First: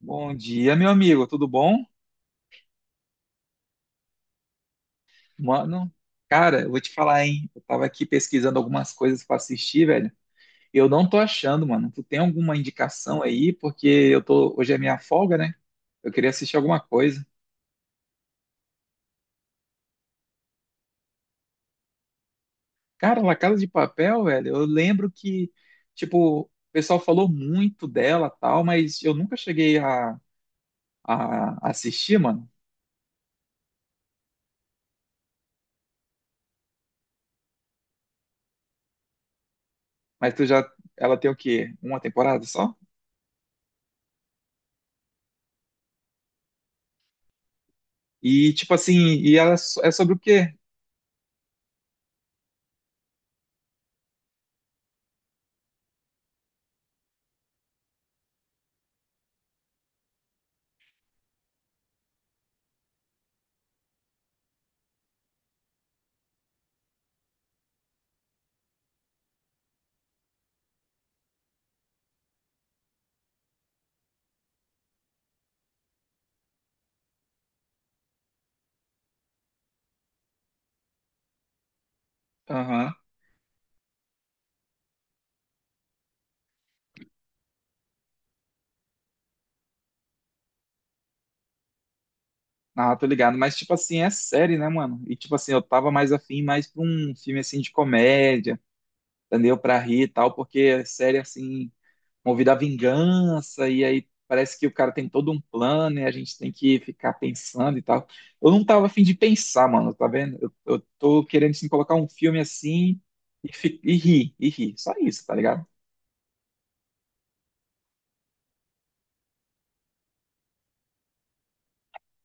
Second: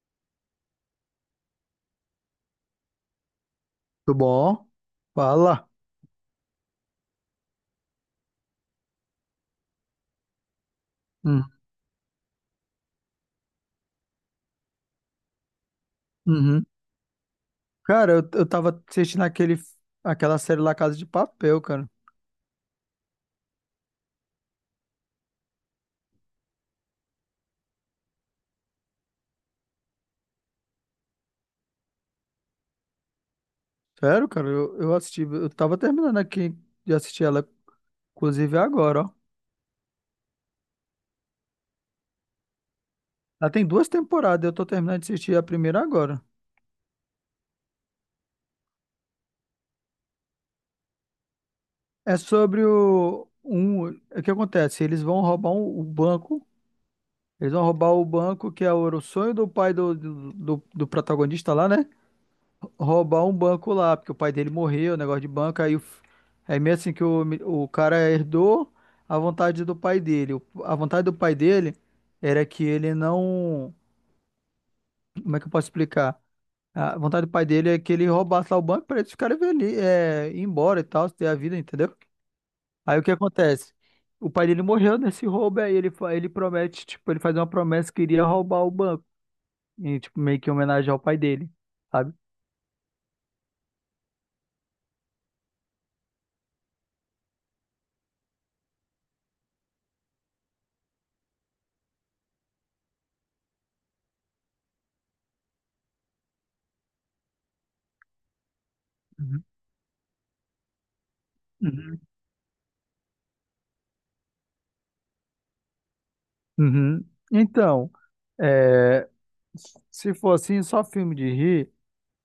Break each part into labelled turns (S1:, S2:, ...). S1: Bom dia, meu amigo, tudo bom?
S2: Tudo bom? Fala.
S1: Mano, cara, eu vou te falar, hein? Eu tava aqui pesquisando algumas coisas pra assistir, velho. Eu não tô
S2: Hum,
S1: achando, mano. Tu tem alguma indicação aí? Porque eu tô, hoje é minha folga, né? Eu queria assistir
S2: uhum.
S1: alguma coisa.
S2: Cara, eu tava assistindo aquela série lá Casa de Papel, cara.
S1: Cara, La Casa de Papel, velho, eu lembro que, tipo, o pessoal falou muito dela, tal, mas eu nunca cheguei a assistir, mano.
S2: Sério, cara, eu assisti. Eu tava terminando aqui de assistir ela, inclusive agora, ó.
S1: Mas tu já, ela tem o quê? Uma temporada só?
S2: Ela tem duas temporadas, eu tô terminando de assistir a primeira agora.
S1: E, tipo assim, e ela é é sobre o quê?
S2: É sobre o. O que acontece? Eles vão roubar o banco. Eles vão roubar o banco que é o era o sonho do pai do protagonista lá, né? Roubar um banco lá, porque o pai dele morreu, negócio de banco, aí meio assim que o cara herdou a vontade do pai dele. A vontade do pai dele era que ele não, como é que eu posso explicar? A vontade do pai dele é que ele roubasse lá o banco para eles ficarem ali, é, ir embora e tal, ter a vida, entendeu?
S1: Aham.
S2: Aí o que acontece? O pai dele morreu nesse roubo, aí ele promete, tipo, ele faz uma promessa que iria roubar o banco, e, tipo, meio que em homenagem ao pai dele, sabe?
S1: Ah, tô ligado, mas tipo assim, é série, né, mano? E tipo assim, eu tava mais afim mais pra um filme assim de comédia, entendeu? Pra rir e tal, porque é série assim, movida à vingança, e aí parece que o cara tem todo um plano e a gente tem que ficar pensando e tal. Eu não tava afim de pensar, mano, tá vendo? Eu tô querendo assim, colocar
S2: Uhum.
S1: um filme assim e, e rir, só isso, tá ligado?
S2: Uhum. Então, é, se for assim, só filme de rir,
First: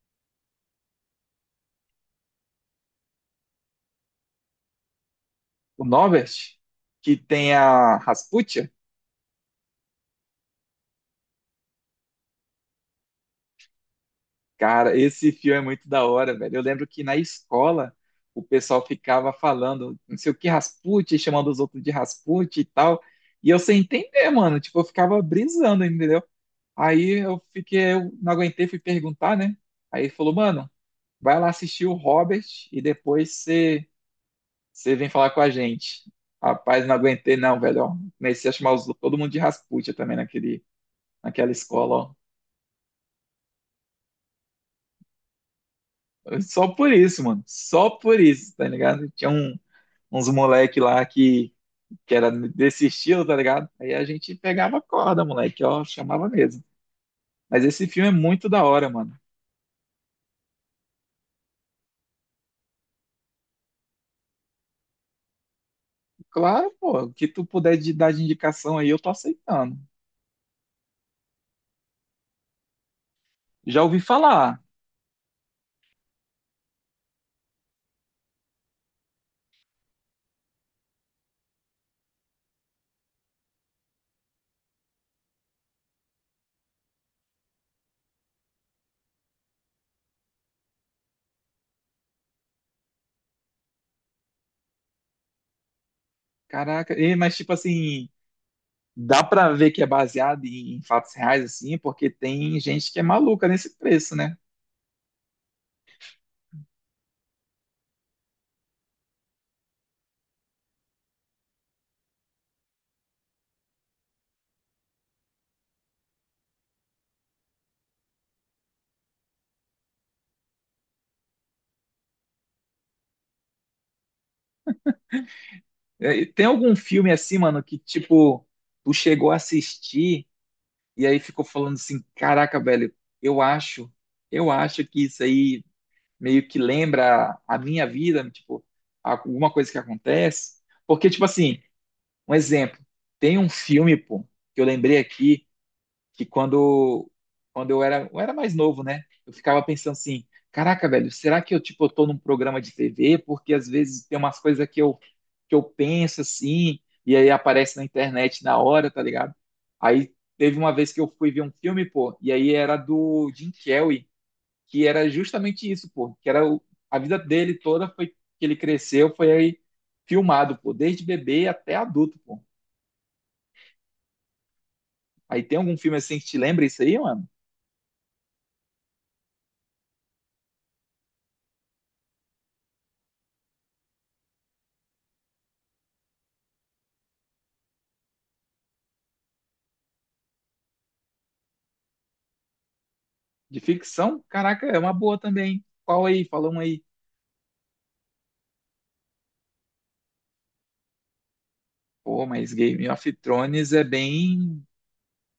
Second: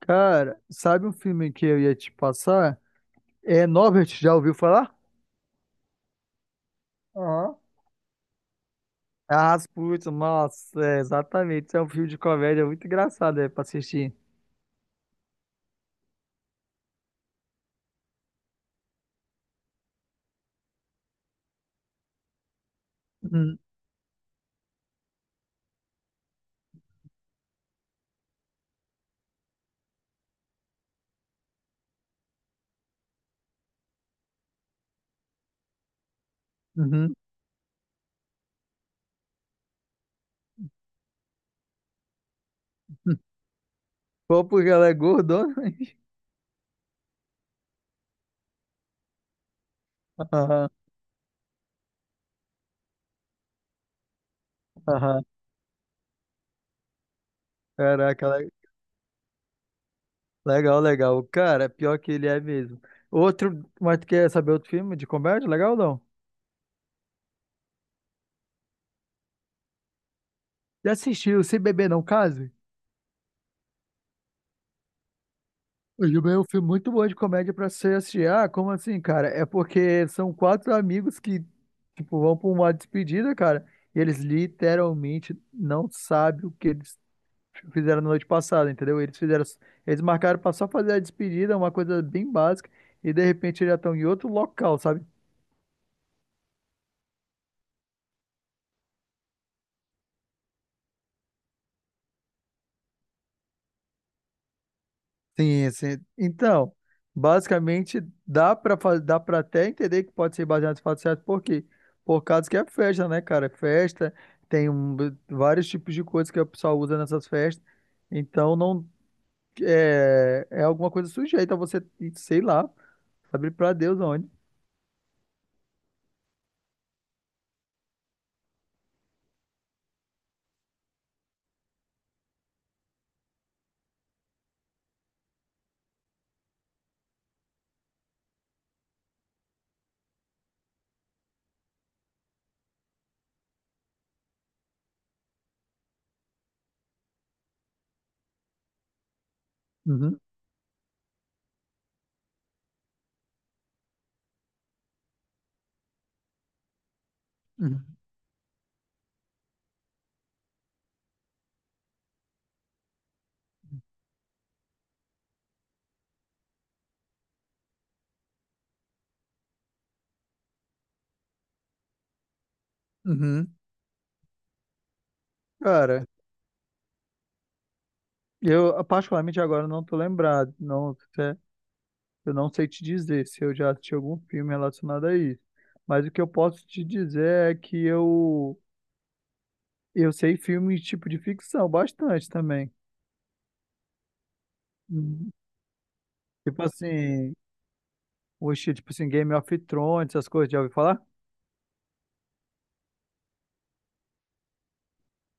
S2: cara, sabe um filme que eu ia te passar? É Norbert, já ouviu falar?
S1: O Norbert, que tem
S2: Aham.
S1: a Rasputia.
S2: Ah, Rasputin, nossa, é, exatamente. É um filme de comédia muito engraçado, é, pra assistir.
S1: Cara, esse filme é muito da hora, velho. Eu lembro que na escola o pessoal ficava falando, não sei o que, Rasputin, chamando os outros de Rasputin e tal. E eu
S2: Uhum.
S1: sem entender, mano. Tipo, eu ficava brisando, entendeu? Aí eu fiquei, eu não aguentei, fui perguntar, né? Aí ele falou, mano, vai lá assistir o Robert e depois você vem falar com a gente. Rapaz, não
S2: Uhum.
S1: aguentei, não, velho. Ó. Comecei a chamar todo mundo de Rasputin também naquele, naquela escola,
S2: Pô, porque ela é gordona. Hein?
S1: ó. Só por isso, mano. Só por isso, tá ligado? Tinha uns
S2: Aham,
S1: moleque lá que era desse estilo, tá ligado? Aí a gente pegava a
S2: aham.
S1: corda, moleque, ó, chamava mesmo. Mas esse filme é
S2: Caraca,
S1: muito da hora, mano.
S2: legal, legal. Cara, pior que ele é mesmo. Outro, mas tu quer saber outro filme de comédia? Legal ou não?
S1: Claro, pô, o que tu puder dar de indicação aí, eu tô aceitando.
S2: Já assistiu Se Beber Não Case?
S1: Já ouvi falar.
S2: O Juba é um filme muito bom de comédia pra você assistir. Ah, como assim, cara? É porque são quatro amigos que, tipo, vão pra uma despedida, cara, e eles literalmente não sabem o que eles fizeram na noite passada, entendeu? Eles marcaram pra só fazer a despedida, uma coisa bem básica, e de repente eles já estão em outro local, sabe?
S1: Caraca, mas tipo assim, dá pra ver que é baseado em fatos reais, assim, porque tem gente que é maluca nesse preço, né?
S2: Sim, sim. Então, basicamente, dá para até entender que pode ser baseado em fatos certos, por quê? Por causa que é festa, né, cara? Festa, tem vários tipos de coisas que o pessoal usa nessas festas. Então, não é alguma coisa sujeita a você, sei lá, sabe para Deus onde.
S1: E tem algum filme assim, mano, que tipo, tu chegou a assistir e aí ficou falando assim: caraca, velho, eu acho, eu acho que isso aí meio que lembra a minha vida, tipo, alguma coisa que acontece. Porque, tipo assim, um exemplo, tem um filme, pô, que eu lembrei aqui, que quando, quando eu era mais novo, né? Eu ficava pensando
S2: Uhum,
S1: assim, caraca, velho, será que eu, tipo, eu tô num programa de TV? Porque às vezes tem umas coisas que eu penso assim, e aí aparece na
S2: uhum,
S1: internet na hora, tá ligado? Aí teve uma vez que eu fui ver um filme, pô, e aí era do Jim Carrey, que era justamente isso, pô, que era a vida dele toda foi que ele cresceu, foi aí filmado, pô, desde bebê até adulto, pô.
S2: uhum.
S1: Aí tem algum filme
S2: Cara,
S1: assim que te lembra isso aí, mano?
S2: eu particularmente agora não tô lembrado, não. Eu não sei te dizer se eu já assisti algum filme relacionado a isso, mas o que eu posso te dizer é que eu sei filmes tipo de ficção bastante também.
S1: De ficção? Caraca, é uma boa
S2: Hum.
S1: também. Qual aí? Fala um
S2: Tipo
S1: aí.
S2: assim, Game of Thrones, essas coisas, já ouviu falar?
S1: Pô, mas Game of Thrones é bem.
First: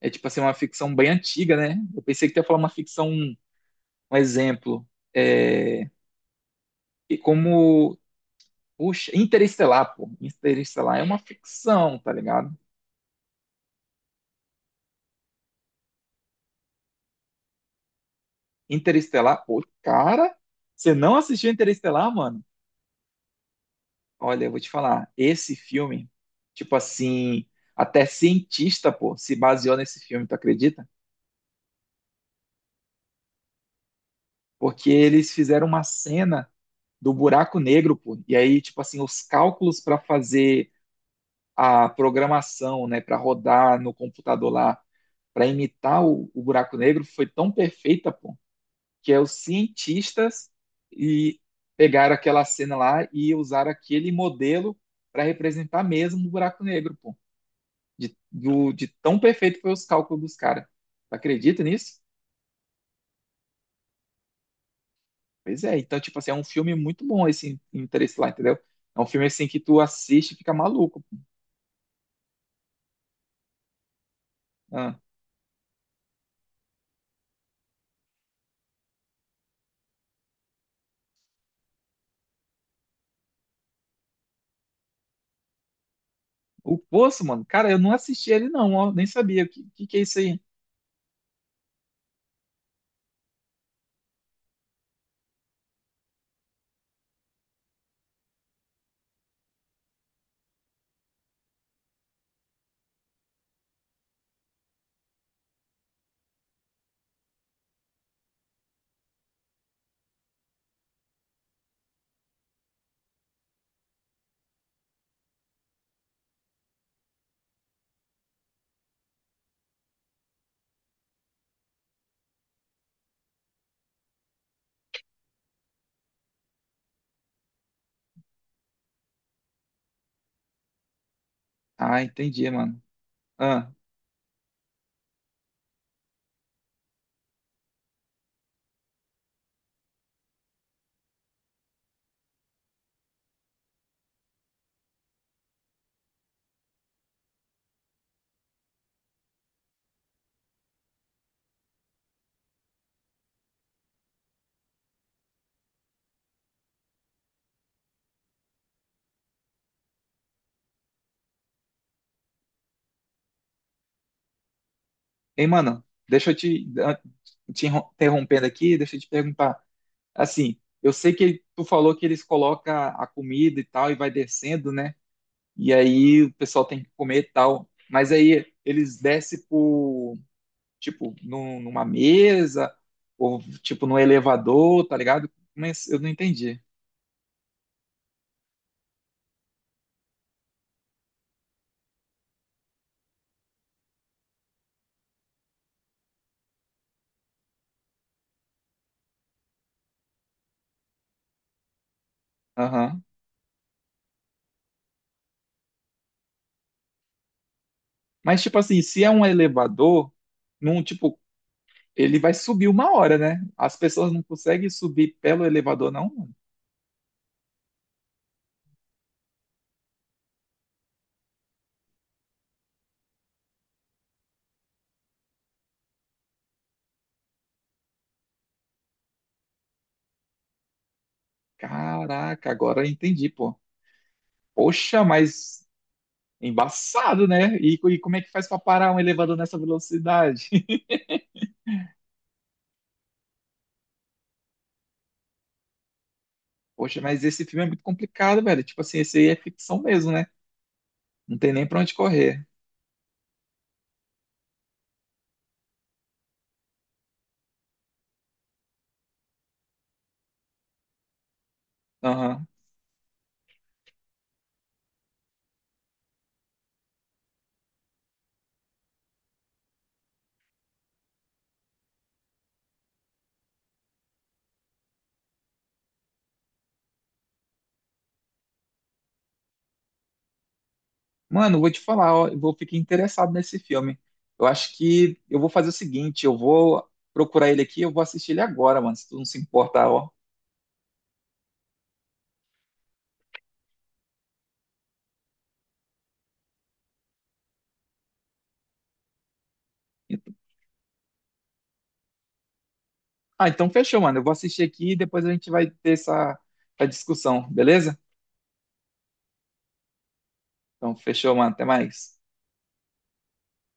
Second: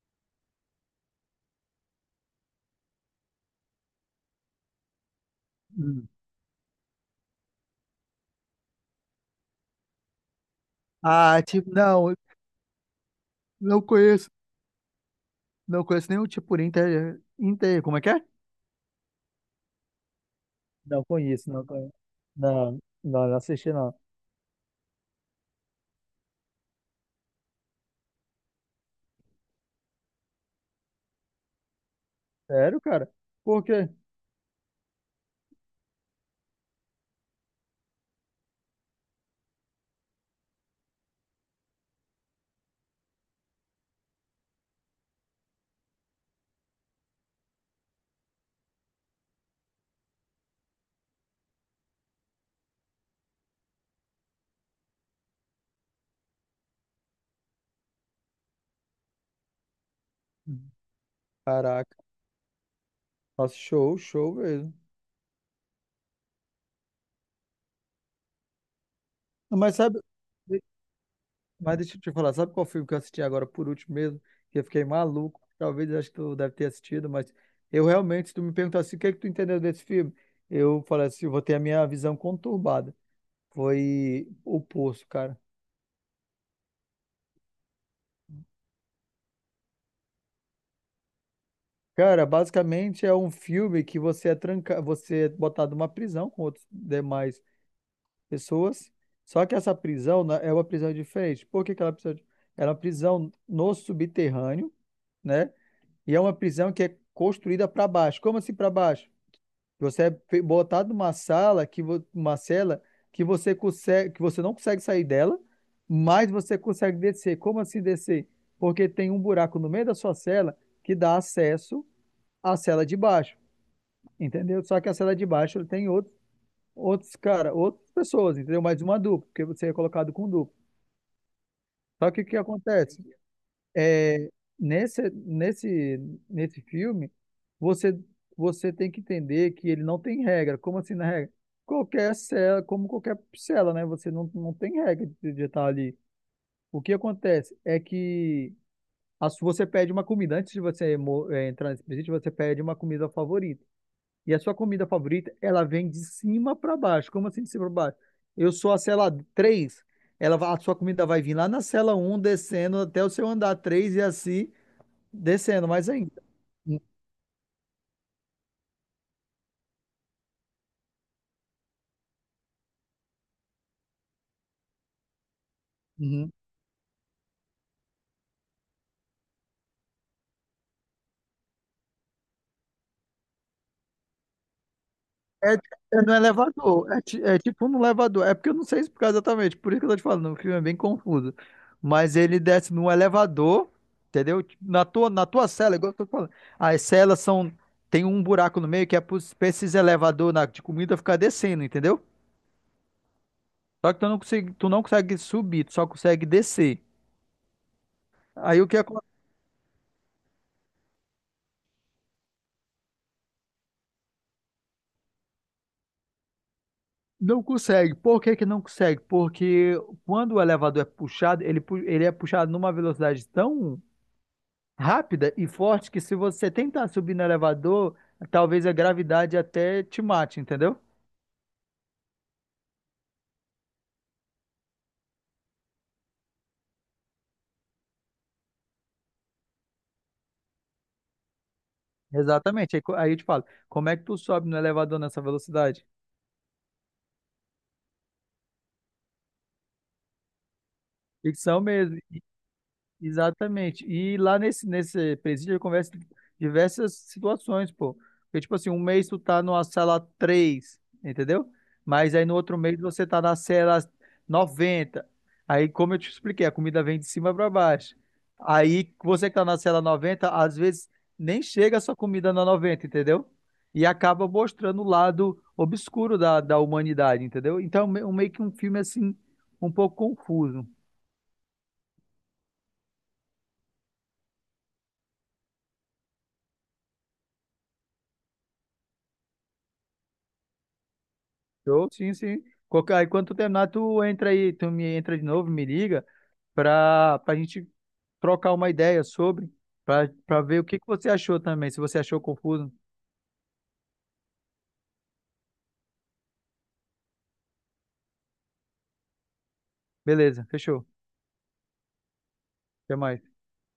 S1: É tipo assim, uma ficção bem antiga, né? Eu pensei que tu ia falar uma ficção, um exemplo. É...
S2: Hum.
S1: E como. Puxa, Interestelar, pô. Interestelar é uma
S2: Ah, tipo,
S1: ficção,
S2: não,
S1: tá
S2: eu
S1: ligado?
S2: não conheço, não conheço nenhum tipo por inter, como é que é?
S1: Interestelar, pô, cara, você
S2: Não
S1: não assistiu
S2: conheço, não conheço.
S1: Interestelar, mano?
S2: Não, não, não assisti não.
S1: Olha, eu vou te falar, esse filme, tipo assim, até cientista, pô, se baseou nesse filme, tu acredita?
S2: Sério, cara? Por quê?
S1: Porque eles fizeram uma cena do buraco negro, pô. E aí, tipo assim, os cálculos para fazer a programação, né, para rodar no computador lá, para imitar o buraco negro, foi tão perfeita, pô, que é os cientistas e pegaram aquela cena lá e usaram aquele modelo para representar mesmo o buraco negro, pô. De, de tão perfeito foi os cálculos dos caras.
S2: Hum.
S1: Acredita
S2: Caraca,
S1: nisso?
S2: nossa, show, show mesmo.
S1: Pois é. Então, tipo assim, é um filme muito bom esse Interestelar, entendeu? É um filme assim que
S2: Mas
S1: tu
S2: sabe?
S1: assiste e fica maluco, pô.
S2: Mas deixa eu te falar, sabe qual filme que eu assisti agora por último mesmo? Que eu fiquei
S1: Ah.
S2: maluco. Talvez acho que tu deve ter assistido, mas eu realmente, se tu me perguntasse o que é que tu entendeu desse filme, eu falei assim, eu vou ter a minha visão conturbada. Foi O Poço, cara.
S1: O Poço, mano, cara, eu não assisti ele não, ó, nem sabia. O que, que é isso aí?
S2: Cara, basicamente é um filme que você é tranca, você é botado numa prisão com outras demais pessoas. Só que essa prisão né, é uma prisão diferente. Por que que ela é uma prisão? Ela é uma prisão no subterrâneo, né? E é uma prisão que é construída para baixo. Como assim para baixo? Você é botado numa sala uma cela que você não consegue sair dela, mas você consegue descer. Como assim descer? Porque tem um buraco no meio da sua cela que dá acesso à cela de baixo, entendeu? Só que a cela de baixo tem outros cara, outras pessoas, entendeu? Mais uma dupla, porque você é colocado com dupla.
S1: Ah,
S2: Só que o que
S1: entendi, mano.
S2: acontece?
S1: Ah,
S2: é, nesse filme, você, você tem que entender que ele não tem regra. Como assim na regra? Qualquer cela, como qualquer cela, né? Você não tem regra de estar ali. O que acontece é que você pede uma comida. Antes de você entrar nesse presídio, você pede uma comida favorita. E a sua comida favorita, ela vem de cima para baixo. Como assim de cima para baixo? Eu sou a cela 3. A sua comida vai vir lá na cela 1 descendo até o seu andar 3 e assim
S1: ei
S2: descendo
S1: mano,
S2: mais ainda.
S1: deixa eu te, ah, interrompendo aqui, deixa eu te perguntar. Assim, eu sei que tu falou que eles colocam a comida e tal e vai descendo, né? E aí
S2: Uhum.
S1: o pessoal tem que comer e tal. Mas aí eles descem por, tipo, numa mesa ou, tipo, num elevador, tá ligado?
S2: É,
S1: Mas eu
S2: é
S1: não
S2: no
S1: entendi.
S2: elevador. É tipo no elevador. É porque eu não sei explicar exatamente. Por isso que eu tô te falando. O filme é bem confuso. Mas ele desce no elevador, entendeu? Tipo, na tua cela, igual eu tô falando. As celas são. Tem um buraco no meio que é pra esses elevador de comida ficar descendo, entendeu?
S1: Aham.
S2: Só que tu não consegue subir, tu só consegue descer.
S1: Mas, tipo
S2: Aí o que
S1: assim, se é
S2: acontece?
S1: um elevador num tipo ele vai subir uma hora, né? As pessoas não conseguem subir pelo elevador, não?
S2: Não consegue. Por que que não consegue? Porque quando o elevador é puxado, ele é puxado numa velocidade tão rápida e forte que se você tentar subir no elevador, talvez a gravidade até te mate, entendeu?
S1: Caraca, agora eu entendi, pô. Poxa, mas embaçado, né? E, e como é que faz pra parar um elevador nessa velocidade?
S2: Exatamente. Aí eu te falo, como é que tu sobe no elevador nessa velocidade?
S1: Poxa, mas esse filme é muito complicado, velho. Tipo assim, esse aí é ficção mesmo, né? Não tem
S2: Ficção
S1: nem pra onde
S2: mesmo.
S1: correr.
S2: Exatamente. E lá nesse presídio, eu converso diversas situações, pô. Porque, tipo assim, um mês tu tá numa cela 3, entendeu? Mas aí no
S1: Aham.
S2: outro mês você tá na cela 90. Aí, como eu te expliquei, a comida vem de cima pra baixo. Aí, você que tá na cela 90 às vezes nem chega a sua comida na 90, entendeu? E acaba mostrando o lado obscuro da humanidade, entendeu? Então, meio que um filme, assim, um pouco confuso.
S1: Mano, vou te falar, ó, eu vou ficar interessado nesse filme. Eu acho que eu vou fazer o seguinte, eu vou procurar ele aqui, eu vou assistir ele agora, mano, se tu não se importar, ó.
S2: Show, sim, sim. Aí quando tu terminar, tu entra aí, tu me entra de novo, me liga, pra gente trocar uma ideia sobre, pra ver o que que você achou também, se você achou confuso.
S1: Ah, então fechou, mano. Eu vou assistir aqui e depois a gente vai ter essa, essa discussão, beleza?
S2: Beleza, fechou.
S1: Então fechou, mano. Até mais.
S2: Até mais.